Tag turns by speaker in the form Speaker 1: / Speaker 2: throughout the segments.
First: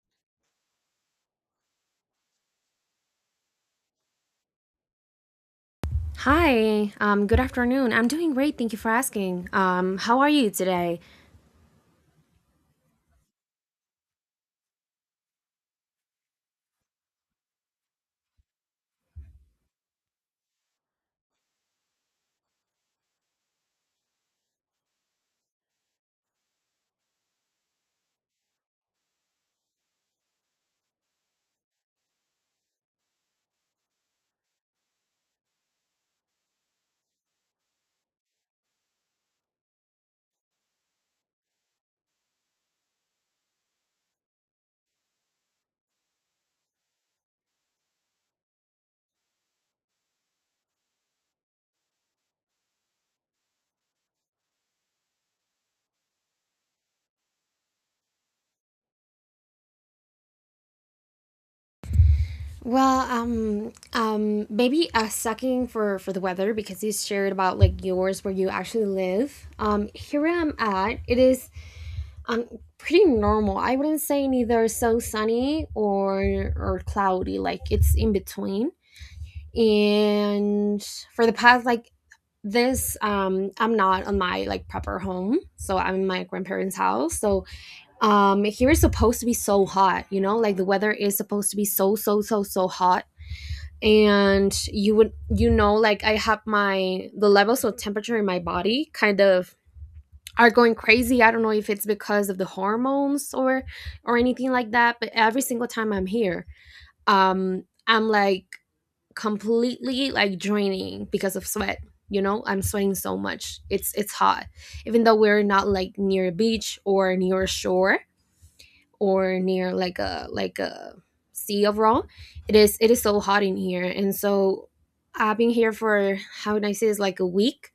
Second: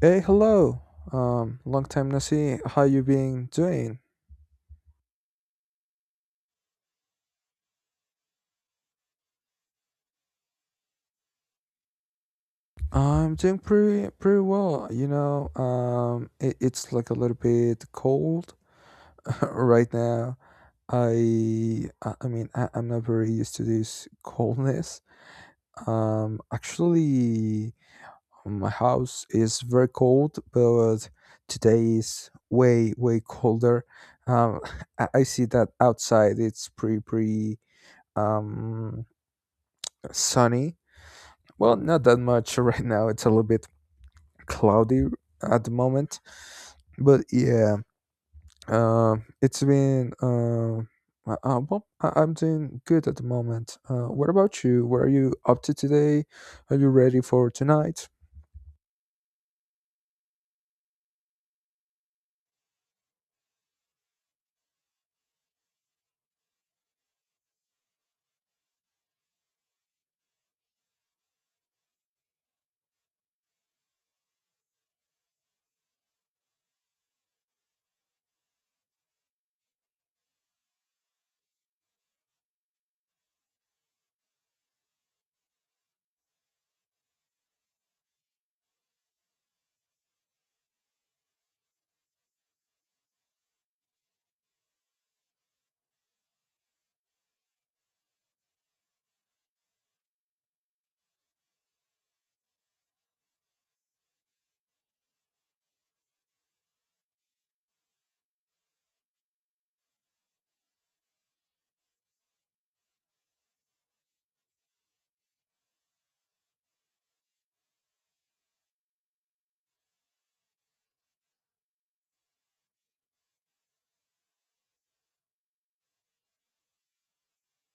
Speaker 1: Hey, hello. Long time no see. How you been doing?
Speaker 2: Hi, good afternoon. I'm doing great. Thank you for asking. How are you today?
Speaker 1: I'm doing pretty well. You know, it's like a little bit cold right now. I mean I'm not very used to this coldness. Actually, my house is very cold, but today is way colder. Um, I see that outside it's pretty um sunny. Well, not that much right now. It's a little bit cloudy at the moment, but yeah, it's been well, I- I'm doing good at the moment. What about you? What are you up to today? Are you ready for tonight?
Speaker 2: Maybe sucking for the weather because you shared about like yours where you actually live. Here I'm at. It is um pretty normal. I wouldn't say neither so sunny or cloudy. Like it's in between. And for the past like this, I'm not on my like proper home, so I'm in my grandparents' house. So here is supposed to be so hot, you know, like the weather is supposed to be so hot. And you would, you know, like I have my the levels of temperature in my body kind of are going crazy. I don't know if it's because of the hormones or anything like that, but every single time I'm here, I'm like completely like draining because of sweat. You know, I'm sweating so much. It's hot, even though we're not like near a beach or near a shore or near like a sea of raw. It is so hot in here. And so I've been here for, how would I say, it's like a week,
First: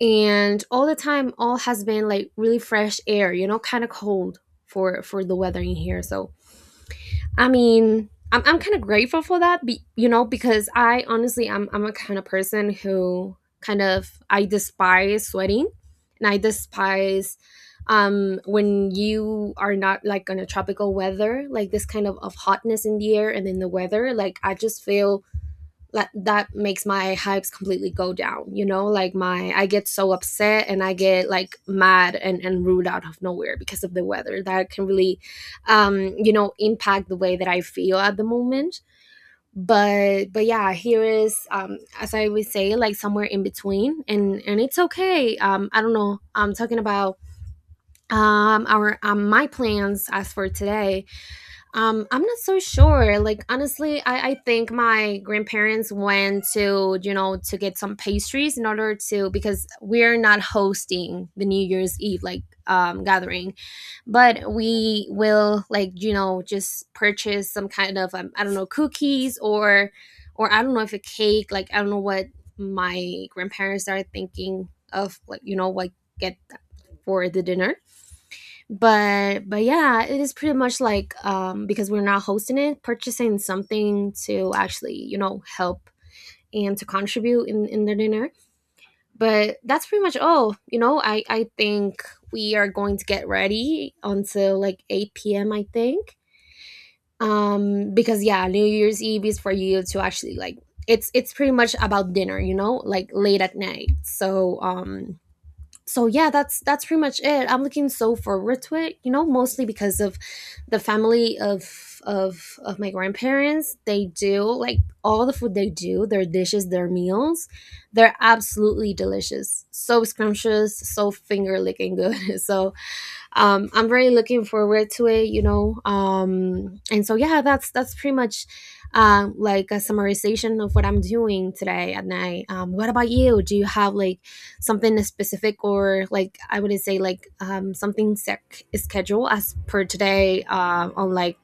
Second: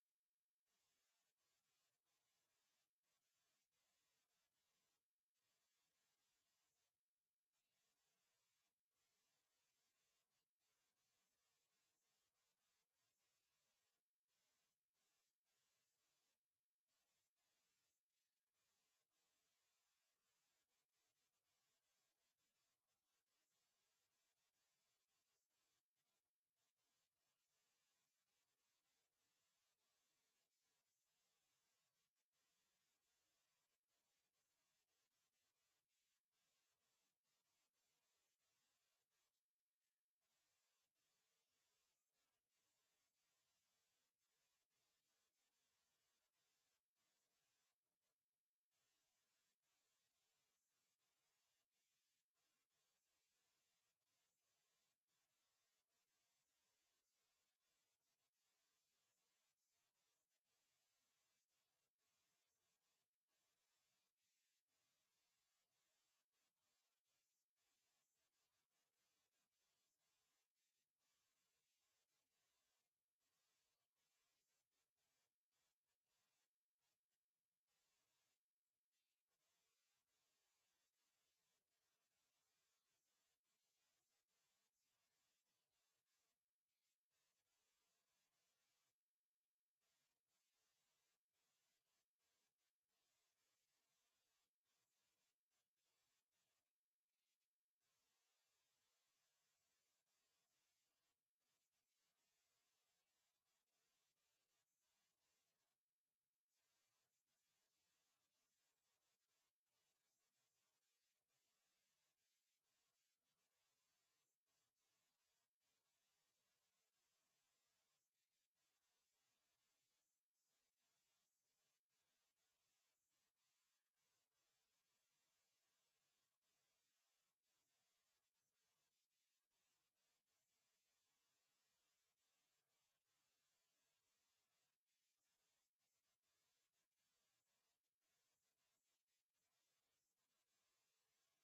Speaker 2: and all the time all has been like really fresh air, you know, kind of cold for the weather in here. So I mean, I'm kind of grateful for that, be, you know, because I honestly I'm a kind of person who kind of I despise sweating, and I despise when you are not like on a tropical weather, like this kind of hotness in the air and in the weather. Like I just feel like that makes my hypes completely go down. You know, like my, I get so upset and I get like mad and rude out of nowhere because of the weather that can really you know impact the way that I feel at the moment. But yeah, here is, as I would say, like somewhere in between, and it's okay. I don't know. I'm talking about our my plans as for today. I'm not so sure. Like honestly, I think my grandparents went to, you know, to get some pastries in order to, because we're not hosting the New Year's Eve like gathering. But we will, like, you know, just purchase some kind of I don't know, cookies or I don't know if a cake, like I don't know what my grandparents are thinking of, like, you know, what get for the dinner. But yeah, it is pretty much like because we're not hosting it, purchasing something to actually, you know, help and to contribute in the dinner. But that's pretty much all. You know, I think we are going to get ready until like 8 p.m, I think, because yeah, new year's eve is for you to actually like, it's pretty much about dinner, you know, like late at night. So so yeah, that's pretty much it. I'm looking so forward to it, you know, mostly because of the family of my grandparents. They do like all the food. They do their dishes, their meals. They're absolutely delicious, so scrumptious, so finger licking good. So I'm really looking forward to it, you know. And so yeah, that's pretty much like a summarization of what I'm doing today at night. What about you? Do you have like something specific, or like, I wouldn't say like, something sec- scheduled as per today, on like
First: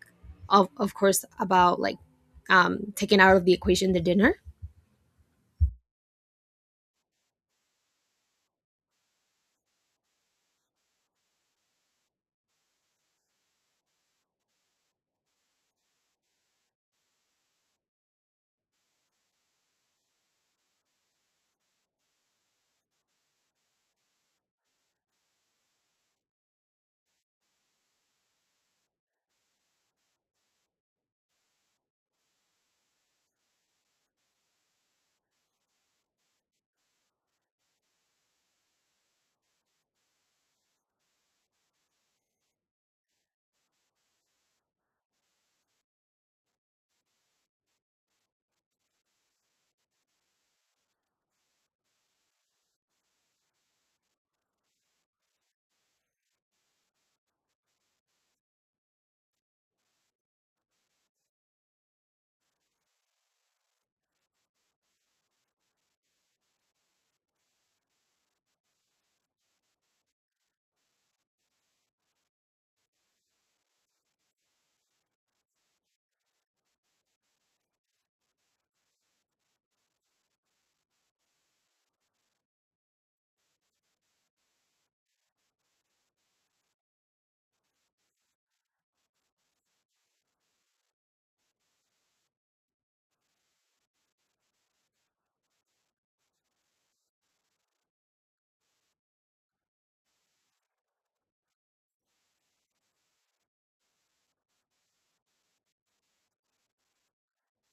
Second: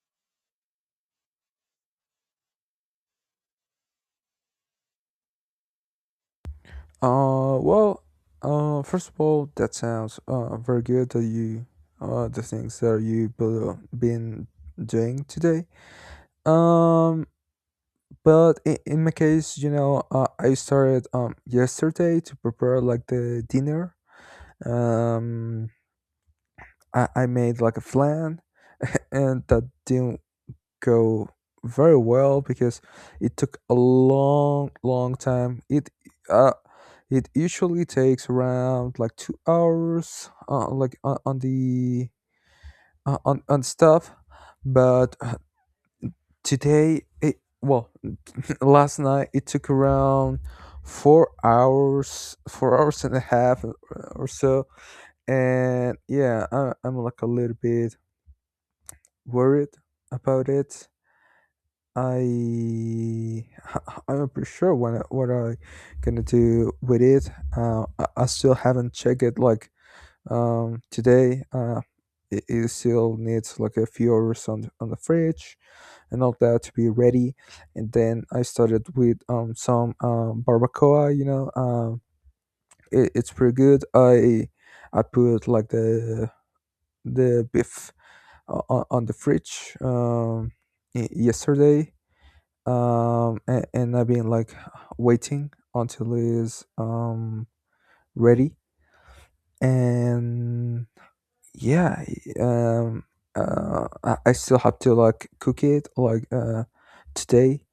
Speaker 2: of course about like taking out of the equation the dinner.
Speaker 1: Uh, well, First of all, that sounds very good that you, the things that you've been doing today. Um, But in my case, you know, I started yesterday to prepare like the dinner. Um, I made like a flan, and that didn't go very well because it took a long time. It uh it usually takes around like 2 hours, like on the on stuff, but today it well last night it took around four hours, and a half or so. And yeah, I'm like a little bit worried about it. I I'm not pretty sure what I gonna do with it. I still haven't checked it like today. It it still needs like a few hours on the fridge and all that to be ready. And then I started with some barbacoa. You know, it's pretty good. I put like the beef on the fridge yesterday, and I've been like waiting until it's ready. And yeah, I still have to like cook it today,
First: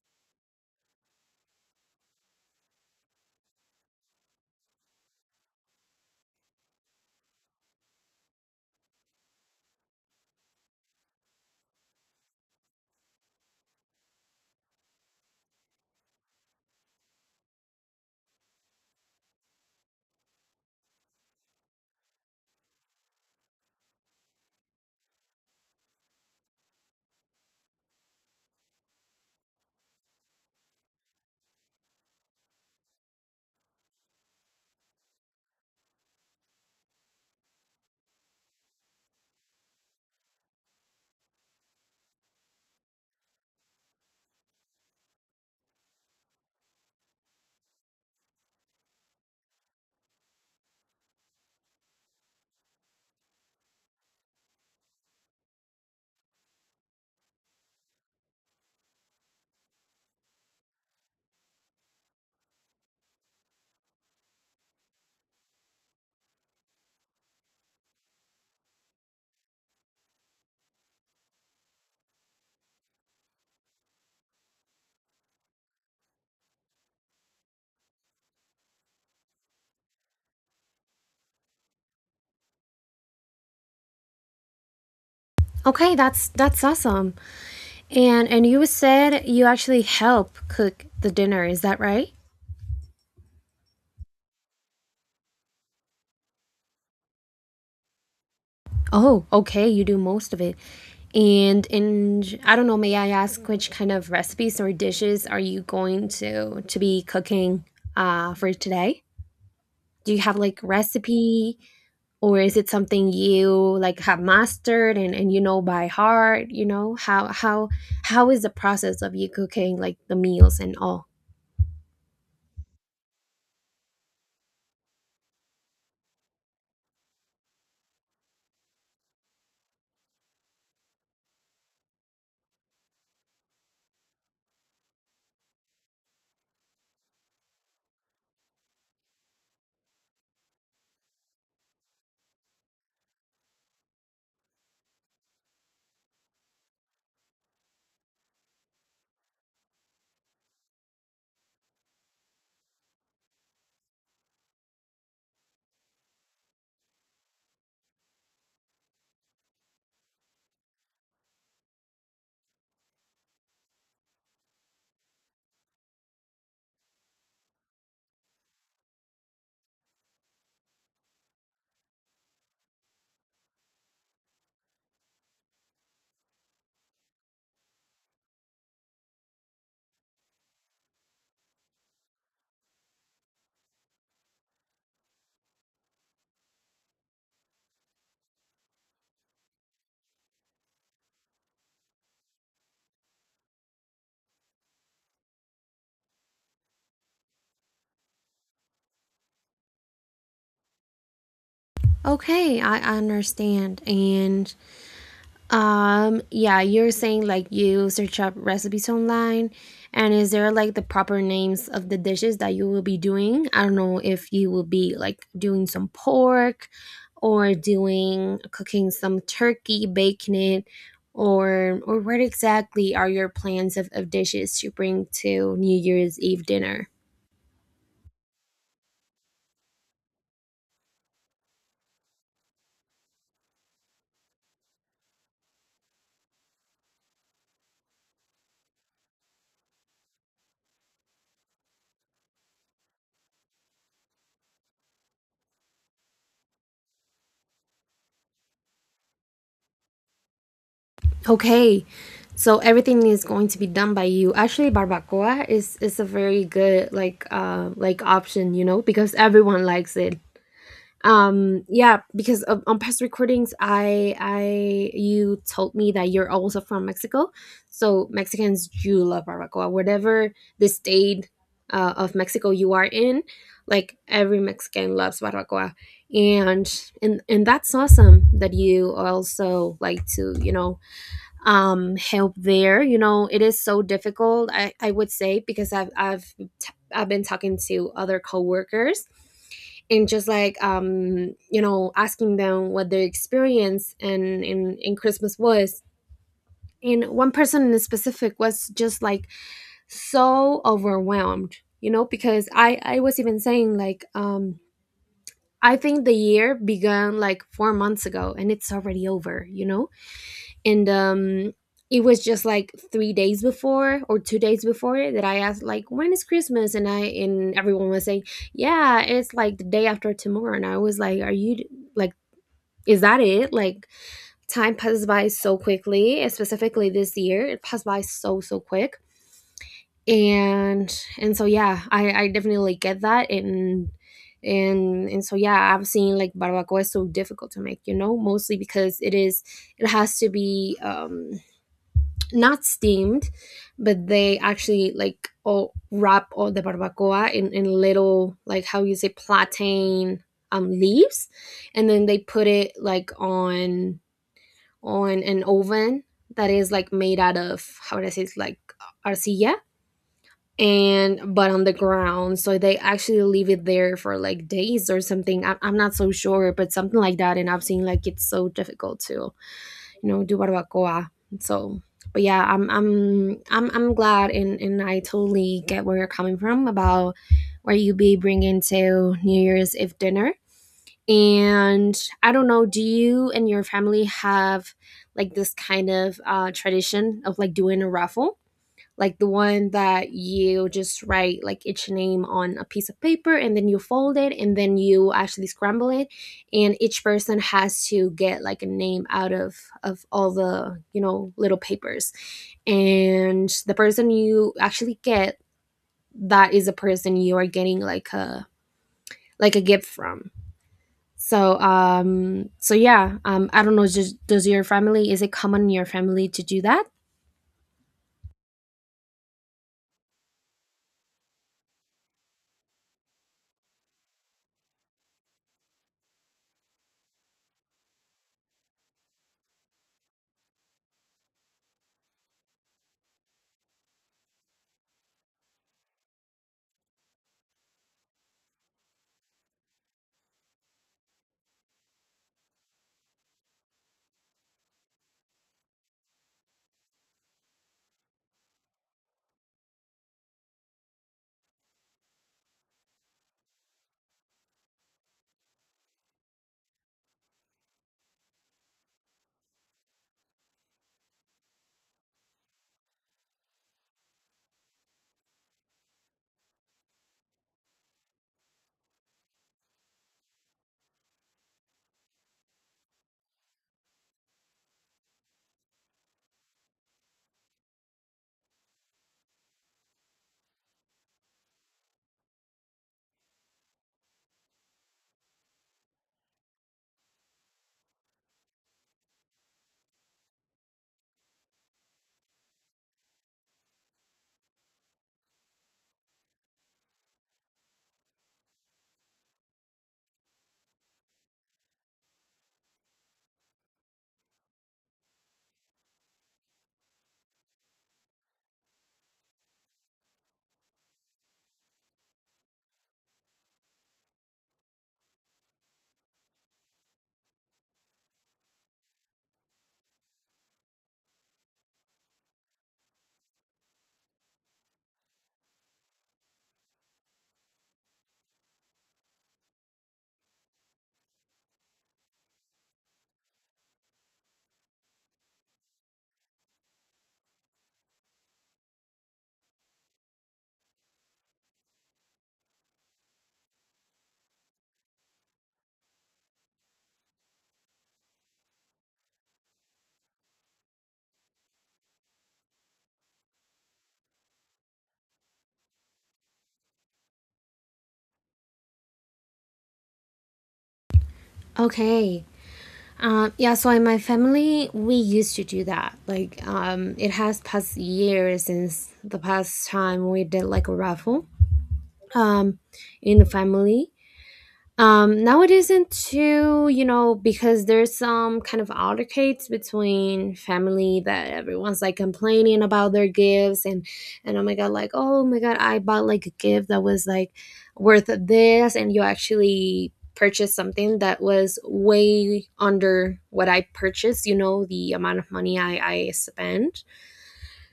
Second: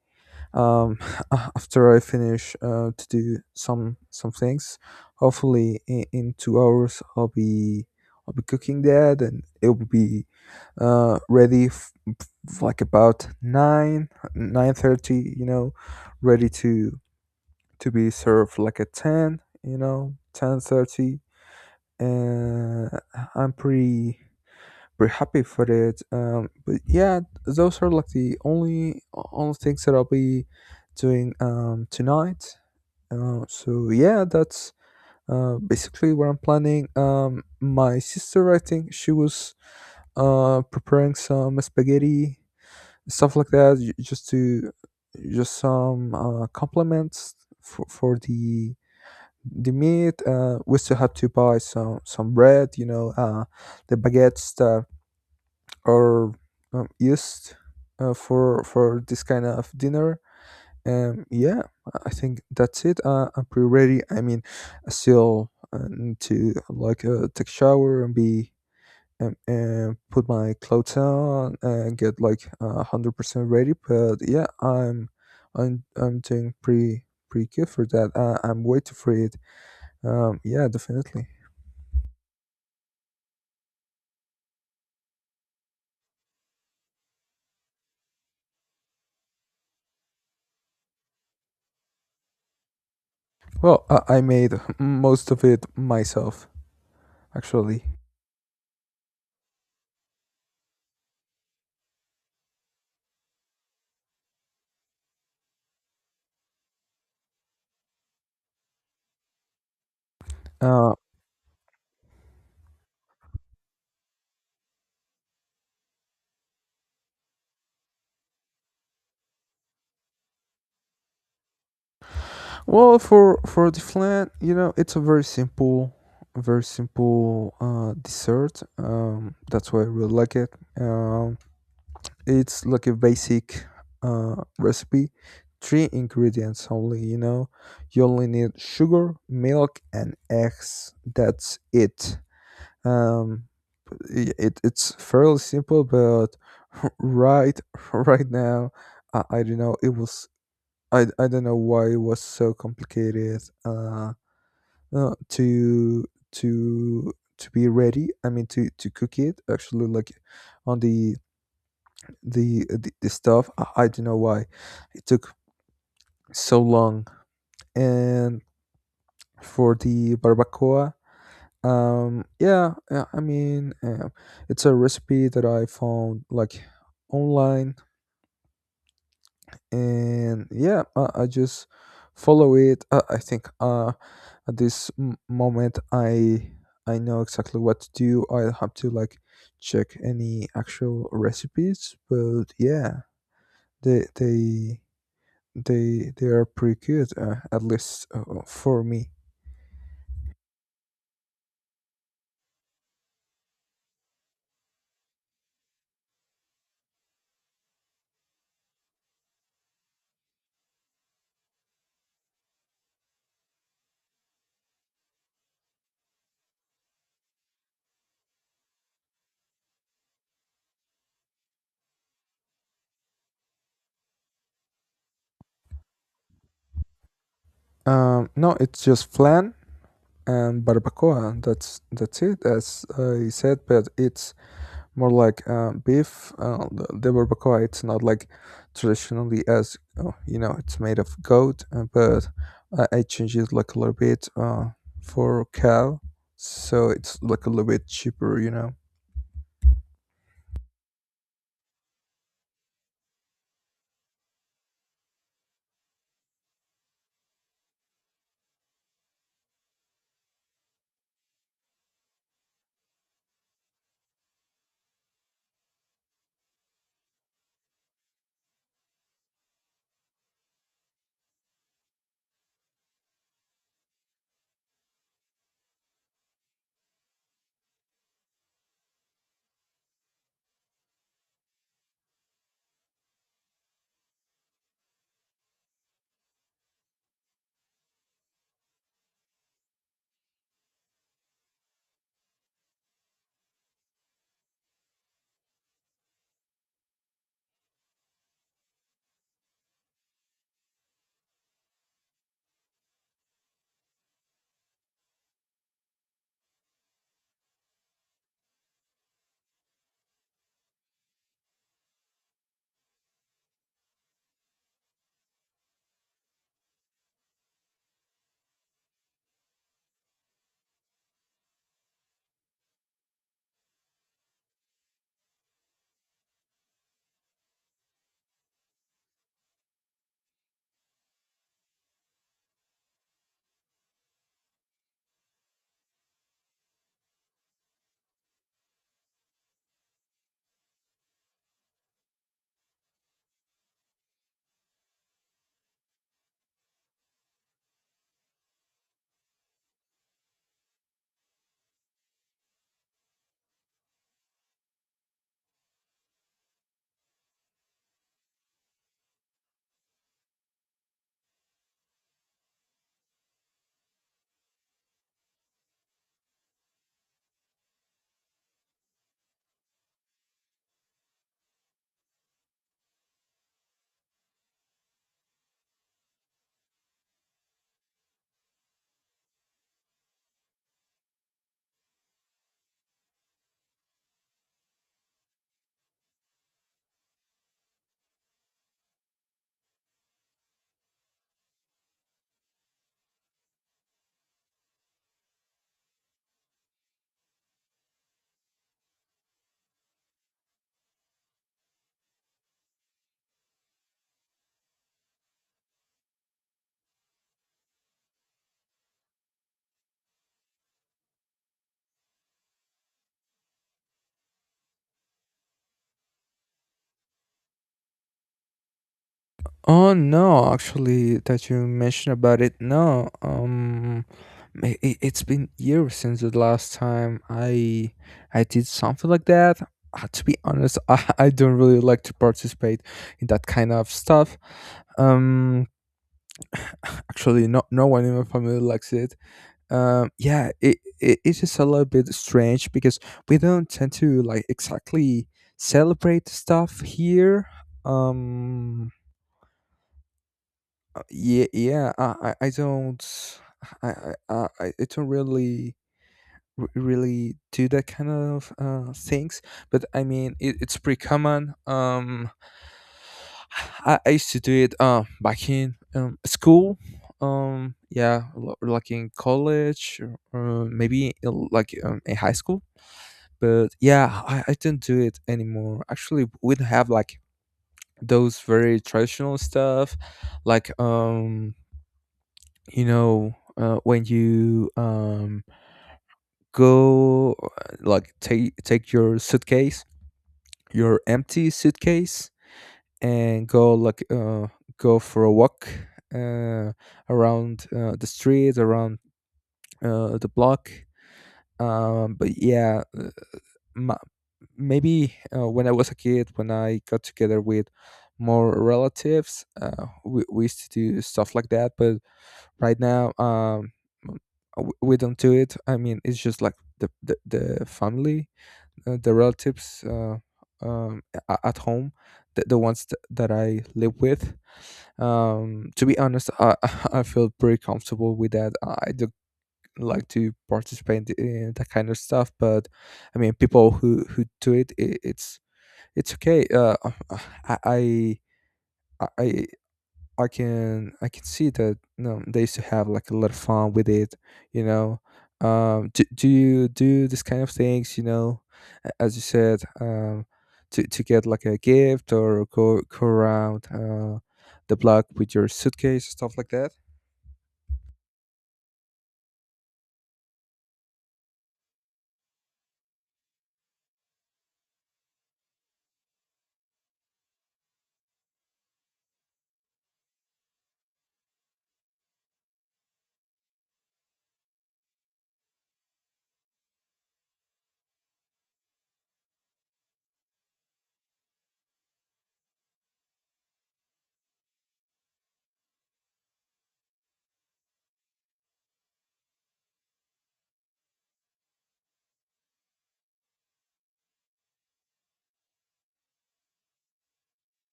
Speaker 1: um, after I finish to do some things. Hopefully, in 2 hours, I'll be cooking that, and it will be uh, ready f- like about nine thirty. You know, ready to be served like at ten. You know, 10:30, and I'm pretty happy for it. But yeah, those are like the only things that I'll be doing tonight. So yeah, that's Basically what I'm planning. My sister, I think she was preparing some spaghetti, stuff like that, just some compliments for the meat. We still have to buy some bread, you know, the baguettes that or used for this kind of dinner. Yeah, I think that's it. I'm pretty ready. I mean, I still need to like take shower and be and put my clothes on and get like 100% ready. But yeah, I'm doing pretty good for that. I'm waiting for it. Yeah, definitely.
Speaker 2: Okay, that's awesome. And you said you actually help cook the dinner, is that right?
Speaker 1: Well, I made most of it myself actually.
Speaker 2: Oh, okay. You do most of it. And in, I don't know, may I ask which kind of recipes or dishes are you going to be cooking for today? Do you have like
Speaker 1: Uh,
Speaker 2: recipe, or is it something you like have mastered, and you know by heart, you know? How is the process of you cooking like the meals and all?
Speaker 1: Well, for the flan, you know, it's a very simple dessert. That's why I really like it. Um, it's like a basic recipe, three ingredients only. You know, you only need sugar, milk, and eggs. That's it. Um, it it's fairly simple, but right right now, I don't know. It was I don't know why it was so complicated. Uh, to to be ready, I mean to cook it actually like on the stuff. I don't know why it took so long. And for the barbacoa, yeah, I mean, it's a recipe that I found like online, and yeah, I just follow it. I think at this moment I know exactly what to do. I'll have to like check any actual recipes, but yeah, they they they are pretty good, at least for me.
Speaker 2: Okay, I understand. And yeah, you're saying like you search up recipes online, and is there like the proper names of the dishes that you will be doing? I don't know if you will be like doing some pork, or doing cooking some turkey, baking it, or what exactly are your plans of dishes to bring to New Year's Eve dinner?
Speaker 1: Um, no, it's just flan and barbacoa, that's it, as I said, but it's more like beef. The barbacoa, it's not like traditionally as you know, it's made of goat, but I change it like a little bit for cow, so it's like a little bit cheaper, you know.
Speaker 2: Okay, so everything is going to be done by you. Actually, barbacoa is a very good like option, you know, because everyone likes it. Yeah, because of, on past recordings, I you told me that you're also from Mexico. So Mexicans do love barbacoa, whatever the state of Mexico you are in. Like every Mexican loves barbacoa. And that's awesome that you also like to, you know, help there. You know, it is so difficult, I would say, because I've been talking to other coworkers and just like, you know, asking them what their experience and in christmas was. And one person in specific was just like so overwhelmed, you know, because I was even saying like, I think the year began like 4 months ago and it's already over, you know. And it was just like 3 days before or 2 days before it that I asked like when is christmas. And everyone was saying, yeah, it's like the day after tomorrow, and I was like, are you, like, is that it, like, time passes by so quickly, and specifically this year it passed by so quick. And so yeah, I definitely get that. And so yeah, I've seen like barbacoa is so difficult to make, you know, mostly because it is, it has to be, not steamed, but they actually like all wrap all the barbacoa in little, like, how you say, plantain leaves, and then they put it like on an oven that is like made out of, how does it's like, arcilla, and but on the ground. So they actually leave it there for like days or something. I'm not so sure, but something like that. And I've seen like it's so difficult to, you know, do barbacoa. So but yeah, I'm glad, and I totally get where you're coming from about where you be bringing to new year's eve dinner. And I don't know, do you and your family have like this kind of tradition of like doing a raffle, like the one that you just write like each name on a piece of paper, and then you fold it, and then you actually scramble it, and each person has to get like a name out of all the, you know, little papers, and the person you actually get, that is a person you are getting like a gift from. So so yeah, I don't know. Just does your family, is it common in your family to do that?
Speaker 1: Oh no, actually, that you mentioned about it. No, it's been years since the last time I did something like that. To be honest, I don't really like to participate in that kind of stuff. Um, actually, no one in my family likes it. Yeah, it it's just a little bit strange because we don't tend to like exactly celebrate stuff here. Um, uh, yeah, yeah. I don't. I don't really, really do that kind of things. But I mean, it's pretty common. I used to do it back in school. Yeah, like in college, or, maybe in high school. But yeah, I don't do it anymore. Actually, we don't have like those very traditional stuff, like um, you know, when you go like take your suitcase, your empty suitcase, and go like go for a walk, uh, around the street, around the block. But yeah, ma maybe when I was a kid, when I got together with more relatives, we used to do stuff like that, but right now, we don't do it. I mean, it's just like the family, the relatives, um, at home, the ones that I live with. To be honest, I I feel pretty comfortable with that. I do like to participate in that kind of stuff, but I mean, people who do it, I it's okay. I i I I can I can see that. No, they used to have like a lot of fun with it, you know. Do you do this kind of things, you know, as you said, to get like a gift or go around the block with your suitcase, stuff like that?
Speaker 2: Okay. Yeah, so in my family, we used to do that. Like, it has past years since the past time we did like a raffle, um, in the family. Now it isn't too, you know, because there's some kind of altercates between family that everyone's like complaining about their gifts, and, oh my god, like, oh my god, I bought like a gift that was like worth this, and you actually purchased something that was way under what I purchased. You know, the amount of money I spent.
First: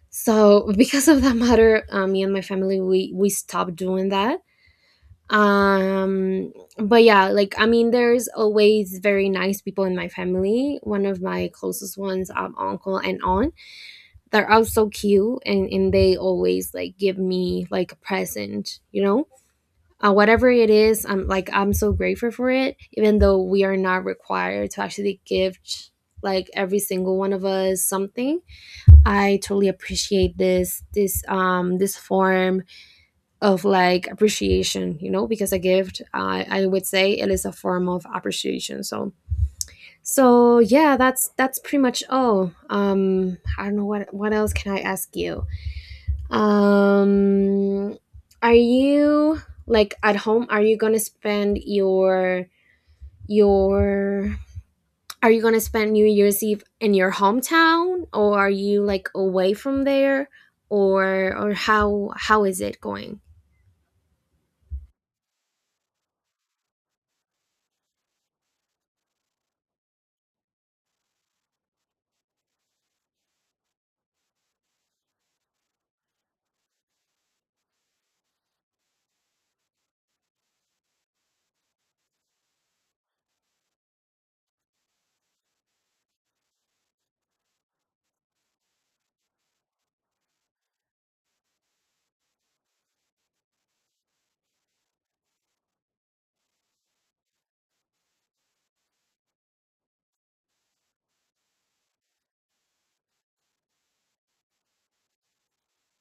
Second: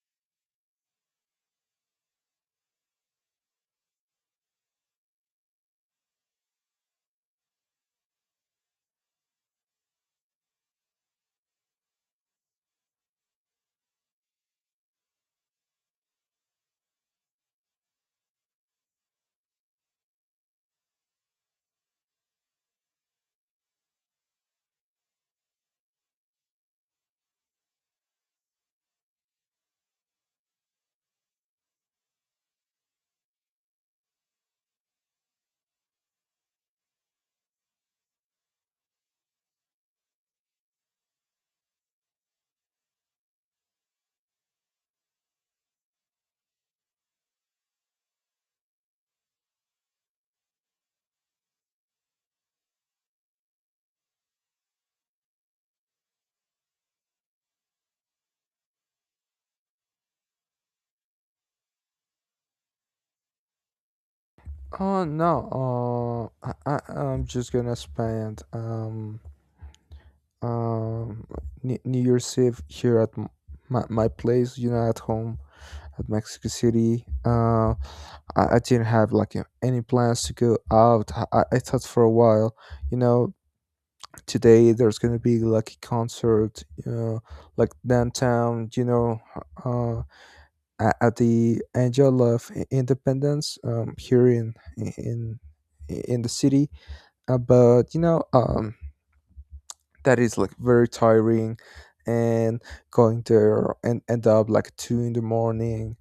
Speaker 2: So because of that matter, me and my family we stopped doing that. um but yeah, like, I mean, there's always very nice people in my family. One of my closest ones, uncle and aunt, they're all so cute, and they always like give me like a present. You know, whatever it is, I'm like, I'm so grateful for it, even though we are not required to actually give like every single one of us something. I totally appreciate this this form of like appreciation, you know, because a gift, I would say, it is a form of appreciation. So so yeah, that's pretty much all. I don't know, what else can I ask you? um are you like at home? Are you gonna spend your, are you gonna spend new year's eve in your hometown, or are you like away from there, or how is it going?
Speaker 1: Oh no, I, I'm just gonna spend um New Year's Eve here at my place, you know, at home at Mexico City. I didn't have like, you know, any plans to go out. I thought for a while, you know, today there's gonna be like a concert, you know, like downtown, you know, uh, at the Angel of Independence, here in in the city. But you know, that is like very tiring, and going there and end up like two in the morning,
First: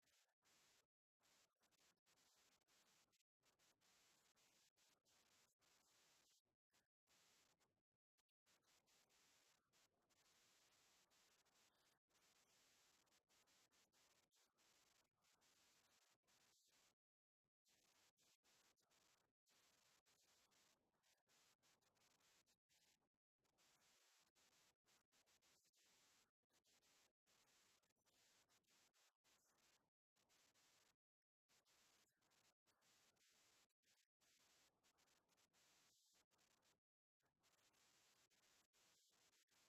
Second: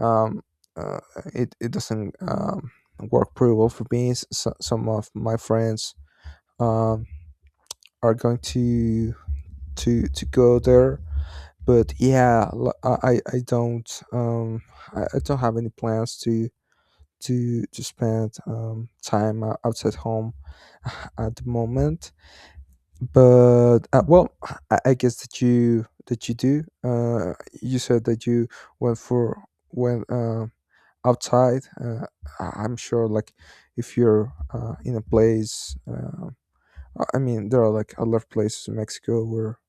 Speaker 1: um, uh, it doesn't work pretty well for me. So, some of my friends um, are going to go there, but yeah, I don't I don't have any plans to spend time outside home. At the moment. But well, I guess that you do. You said that you went for went. Outside am sure like if you're in a place I mean there are like a lot of places in mexico where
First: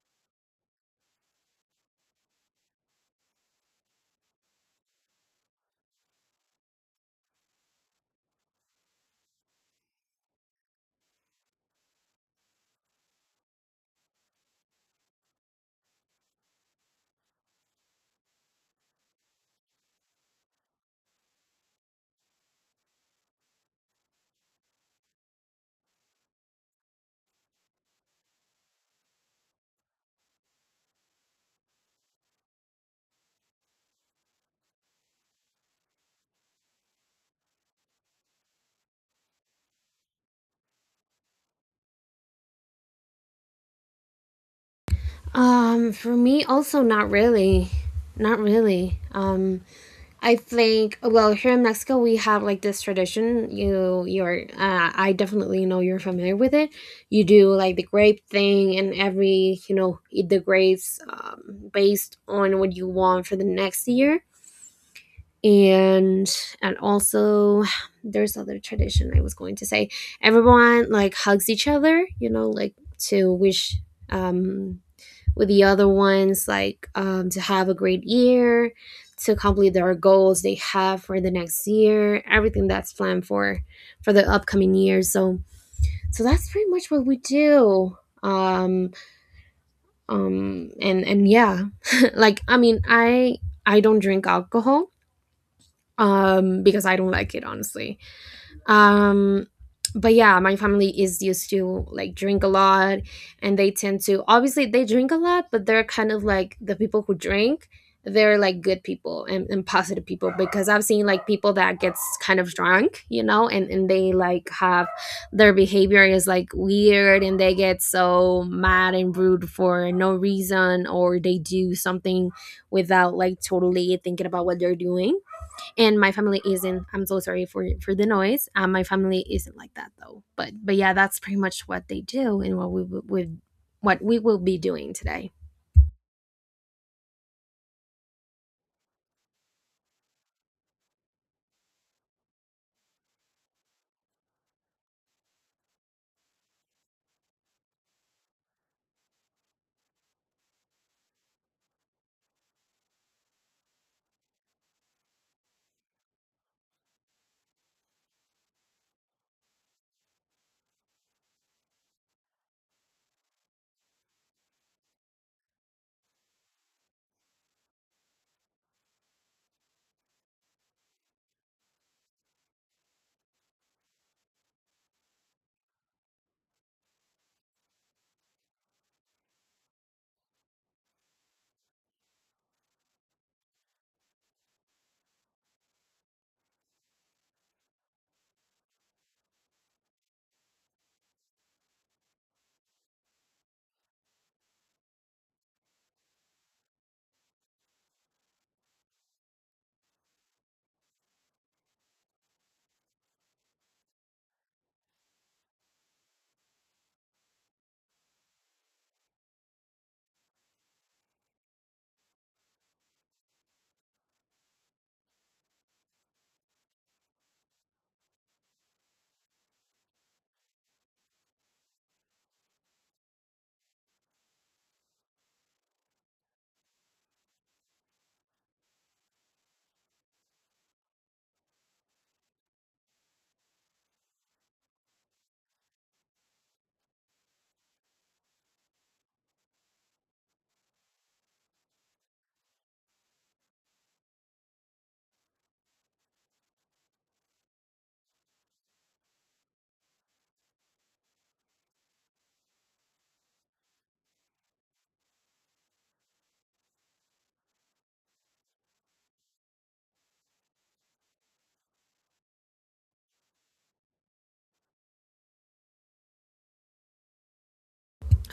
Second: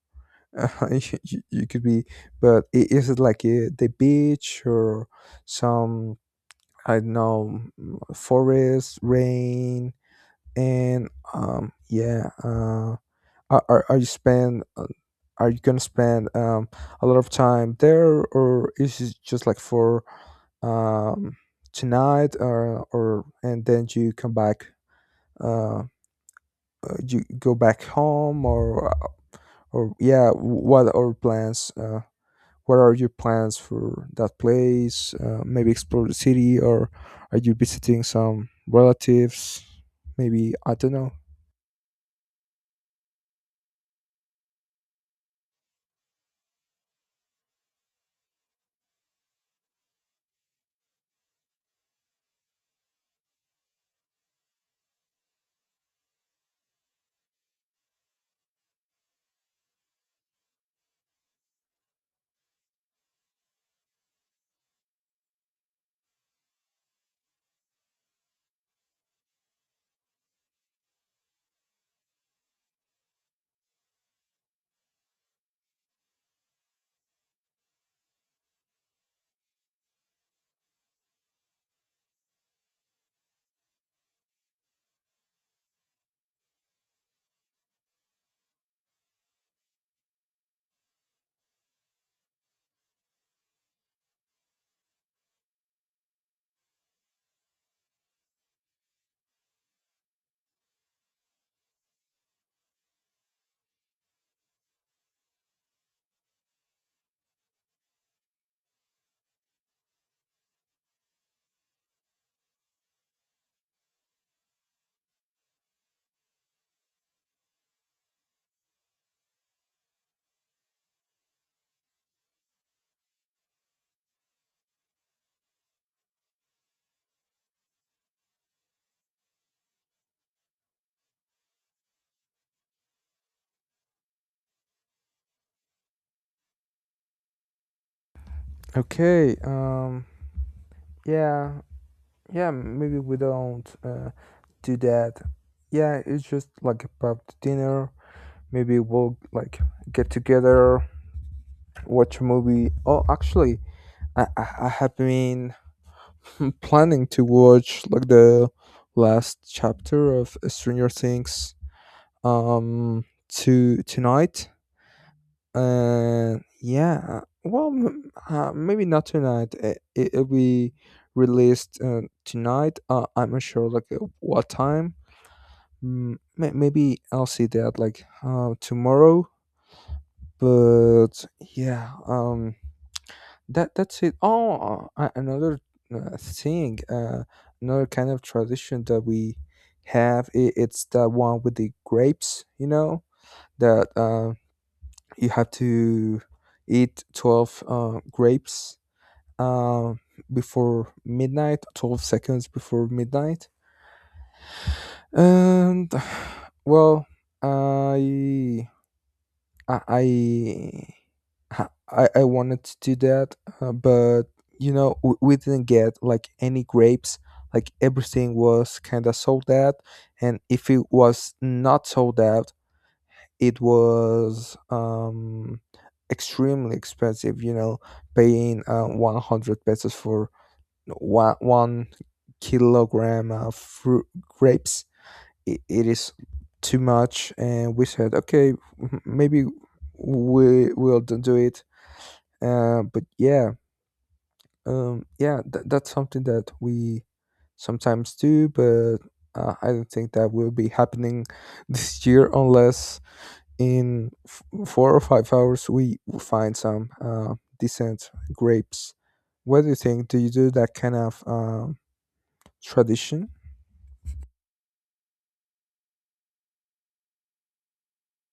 Speaker 1: you could be, but is it like the beach or some, I don't know, mm, forest rain. And um, yeah, uh, are you spend are you gonna spend a lot of time there, or is it just like for um, tonight, or and then you come back uh, you go back home? Or yeah, what are plans what are your plans for that place, maybe explore the city, or are you visiting some relatives, maybe, I don't know.
Speaker 2: For me, also not really, not really. I think, well, here in Mexico we have like this tradition. You you're I definitely know you're familiar with it. You do like the grape thing, and every eat the grapes based on what you want for the next year. And and also there's other tradition I was going to say. Everyone like hugs each other, you know, like to wish um with the other ones like to have a great year, to complete their goals they have for the next year, everything that's planned for the upcoming year. So so that's pretty much what we do. Um and yeah. Like, I mean, I don't drink alcohol, because I don't like it, honestly. um but yeah, my family is used to like drink a lot, and they tend to, obviously they drink a lot, but they're kind of like the people who drink, they're like good people and positive people, because I've seen like people that gets kind of drunk, you know, and they like have, their behavior is like weird and they get so mad and rude for no reason, or they do something without like totally thinking about what they're doing. And my family isn't, I'm so sorry for the noise, my family isn't like that, though. But yeah, that's pretty much what they do and what we would, what we will be doing today.
Speaker 1: Okay, um, yeah, yeah, maybe we don't do that. Yeah, it's just like about the dinner. Maybe we'll like get together, watch a movie. Oh, actually, I have been planning to watch like the last chapter of Stranger Things um to tonight. And yeah, well, maybe not tonight. It'll be released tonight. I'm not sure like at what time. Mm, Maybe I'll see that like tomorrow. But yeah, that's it. Oh, another thing, another kind of tradition that we have. I It's the one with the grapes. You know that you have to eat 12 grapes uh, before midnight. 12 seconds before midnight. And well, I I I I wanted to do that, but you know, we didn't get like any grapes. Like everything was kind of sold out, and if it was not sold out, it was extremely expensive. You know, paying 100 pesos for one kilogram of fruit grapes. It is too much, and we said, okay, maybe we will do it but yeah, yeah, that's something that we sometimes do, but I don't think that will be happening this year unless in 4 or 5 hours we find some decent grapes. What do you think? Do you do that kind of tradition?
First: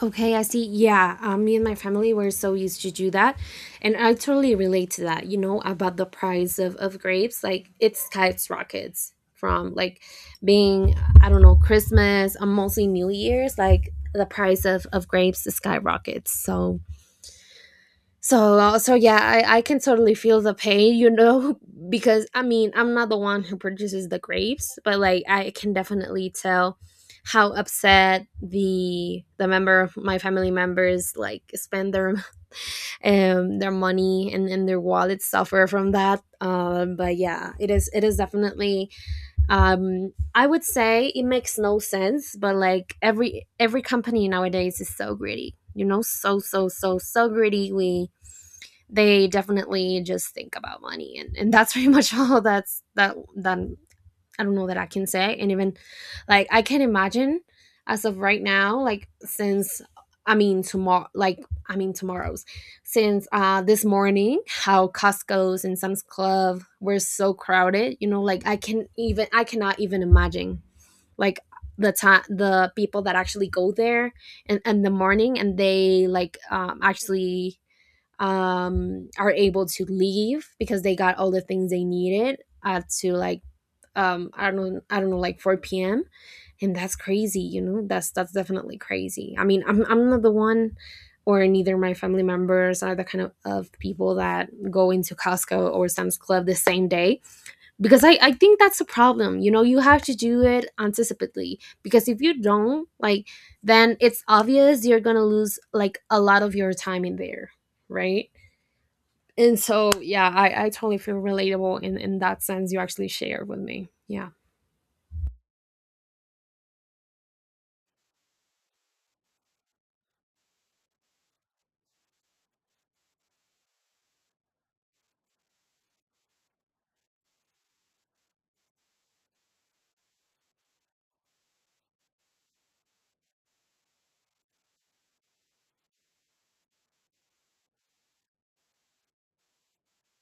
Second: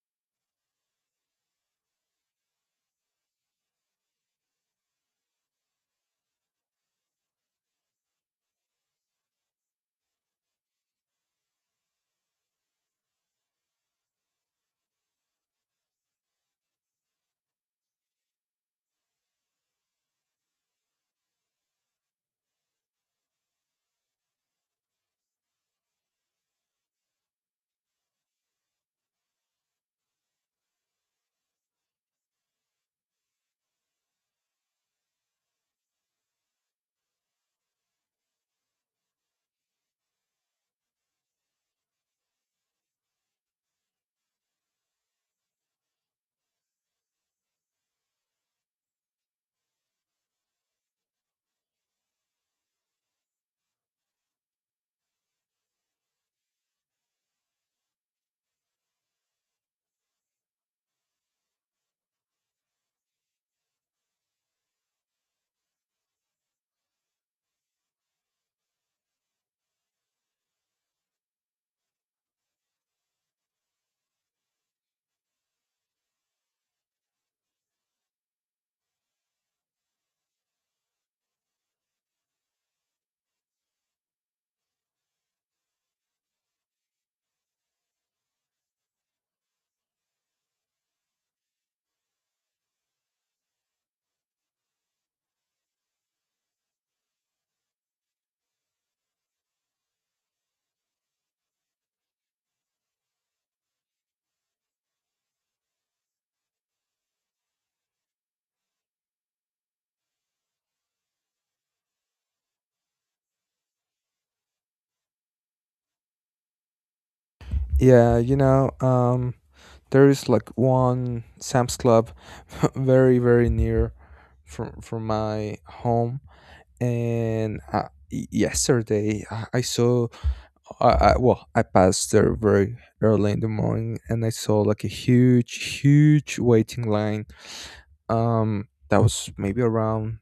Speaker 2: Okay, I see. Yeah. Me and my family were so used to do that, and I totally relate to that, you know, about the price of grapes, like it skyrockets from like being, I don't know, Christmas or mostly New Year's. Like the price of grapes skyrockets. So, yeah, I can totally feel the pain, you know, because I mean, I'm not the one who produces the grapes, but like I can definitely tell how upset the member of my family members like spend their their money and their wallets suffer from that. But yeah, it is, it is definitely I would say it makes no sense, but like every company nowadays is so greedy. You know, so greedy. We They definitely just think about money and that's pretty much all that's, that I don't know that I can say. And even like I can imagine, as of right now, like since, I mean tomorrow, like I mean tomorrow's, since this morning, how Costco's and Sam's Club were so crowded, you know. Like I can even, I cannot even imagine like the time, the people that actually go there and in, the morning, and they like actually are able to leave because they got all the things they needed at, to like, I don't know, I don't know, like 4 p.m. And that's crazy, you know. That's definitely crazy. I mean, I'm not the one, or neither my family members are the kind of people that go into Costco or Sam's Club the same day, because I think that's a problem. You know, you have to do it anticipately, because if you don't, like, then it's obvious you're going to lose like a lot of your time in there, right? And so yeah, I totally feel relatable in that sense you actually shared with me. Yeah.
Speaker 1: Yeah, you know, there is like one Sam's Club very, very near from my home and yesterday I saw, I, well, I passed there very early in the morning, and I saw like a huge, huge waiting line. That was maybe around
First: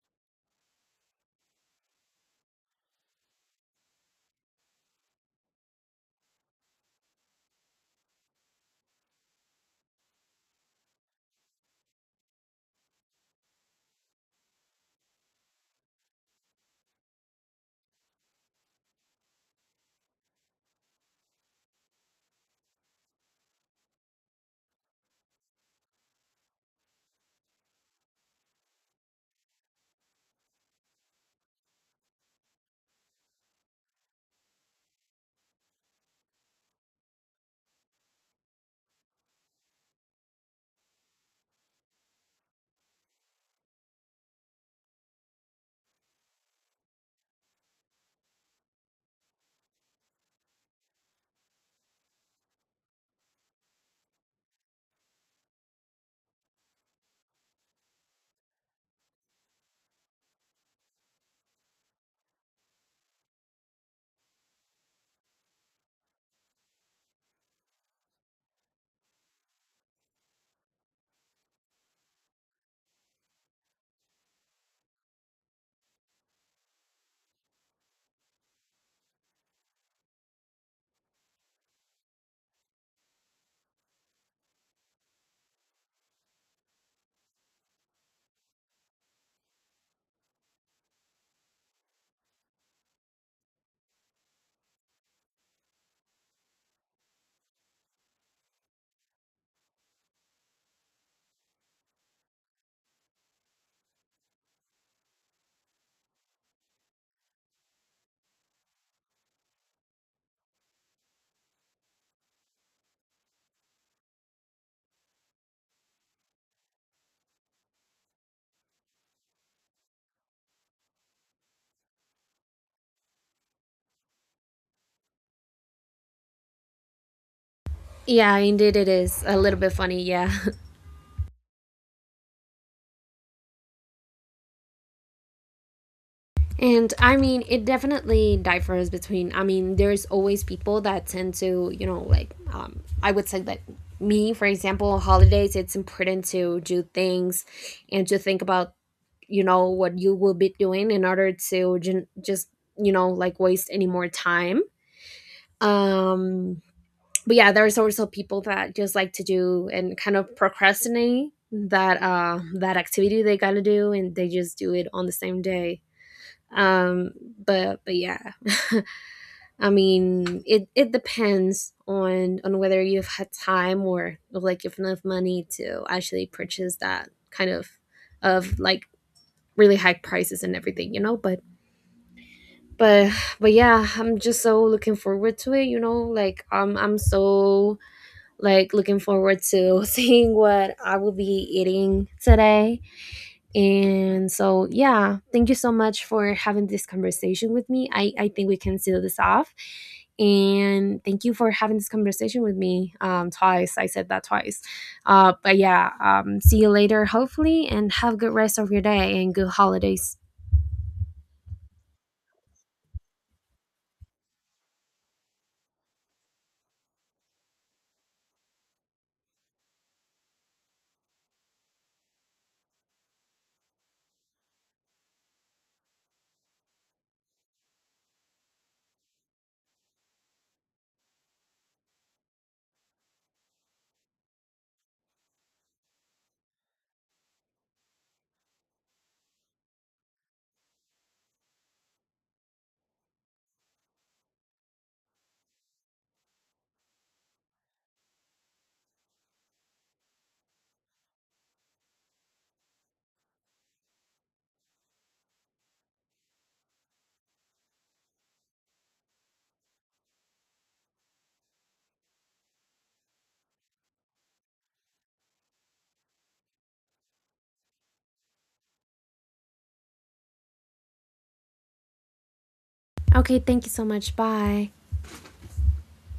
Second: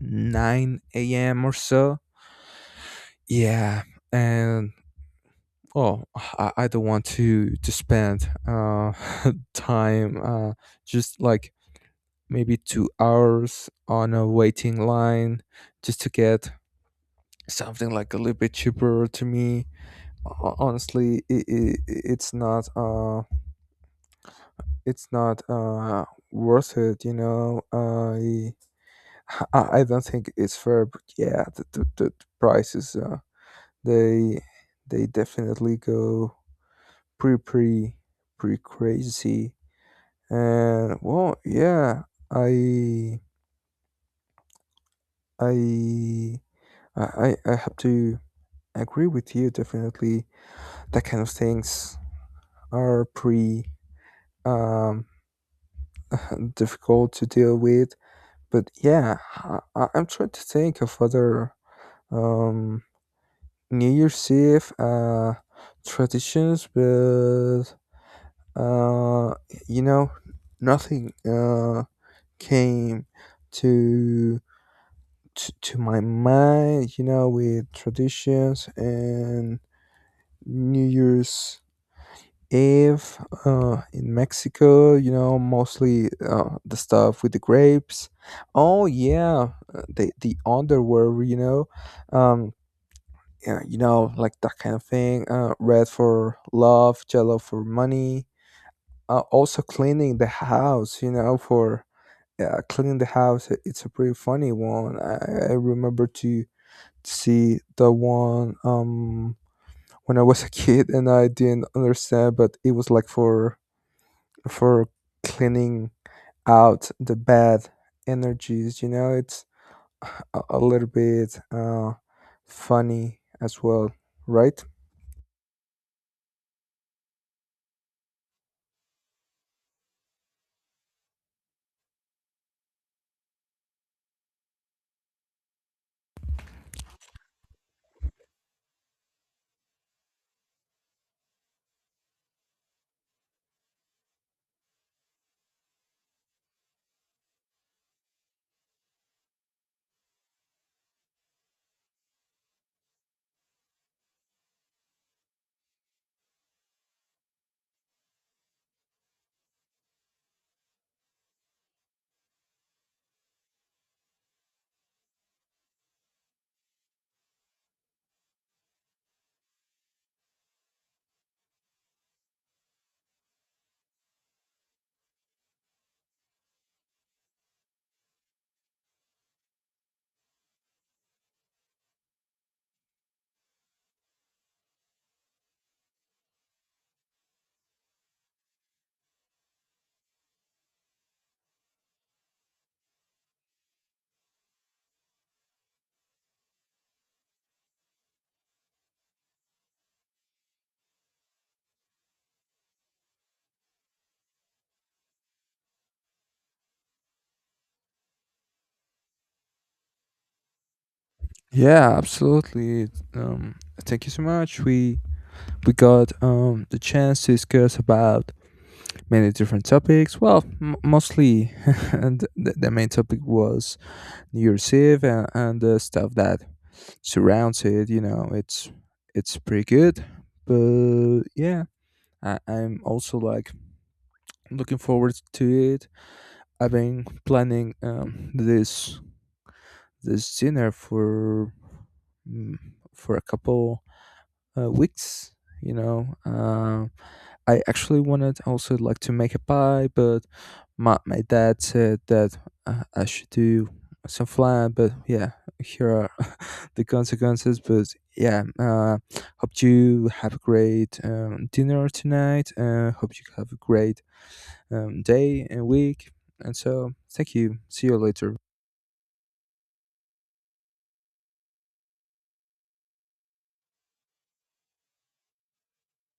Speaker 1: nine a.m. or so. Yeah, and oh, I don't want to spend time just like maybe 2 hours on a waiting line just to get something like a little bit cheaper to me. Honestly, it's not worth it. I don't think it's fair, but yeah, the prices they they definitely go pretty pretty crazy. And well, yeah, i i I have to agree with you definitely. That kind of things are pretty um difficult to deal with. But yeah, I'm trying to think of other um, New Year's Eve traditions, but uh, you know, nothing came to, to my mind. You know, with traditions and New Year's. If in Mexico, you know, mostly the stuff with the grapes. Oh yeah, the underwear, you know, um, yeah, you know, like that kind of thing. Red for love, yellow for money. Also cleaning the house, you know, for yeah, cleaning the house. It's a pretty funny one. I remember to see the one when I was a kid and I didn't understand, but it was like for cleaning out the bad energies. You know, it's a little bit funny as well, right?
Speaker 2: Yeah, indeed, it is a little bit funny. Yeah. And I mean, it definitely differs between, I mean, there's always people that tend to, you know, like I would say that me, for example, on holidays it's important to do things and to think about, you know, what you will be doing in order to ju- just, you know, like waste any more time. um but yeah, there's also people that just like to do and kind of procrastinate that that activity they gotta do, and they just do it on the same day. Um, but yeah, I mean, it depends on whether you've had time, or like if enough money to actually purchase that kind of like really high prices and everything, you know. But but yeah, I'm just so looking forward to it, you know. Like I'm so like looking forward to seeing what I will be eating today. And so, yeah, thank you so much for having this conversation with me. I think we can seal this off. And thank you for having this conversation with me twice. I said that twice. But yeah, see you later, hopefully, and have a good rest of your day and good holidays.
Speaker 1: Yeah, absolutely. Um, thank you so much. We got the chance to discuss about many different topics. Well, mostly, and the main topic was New Year's Eve and the stuff that surrounds it. You know, it's pretty good. But yeah, I'm also like looking forward to it. I've been planning this this dinner for mm, for a couple weeks. You know, I actually wanted also like to make a pie, but my dad said that I should do some flan. But yeah, here are the consequences. But yeah, hope you have a great dinner tonight. Hope you have a great day and week. And so, thank you. See you later.
Speaker 2: Okay, thank you so much. Bye.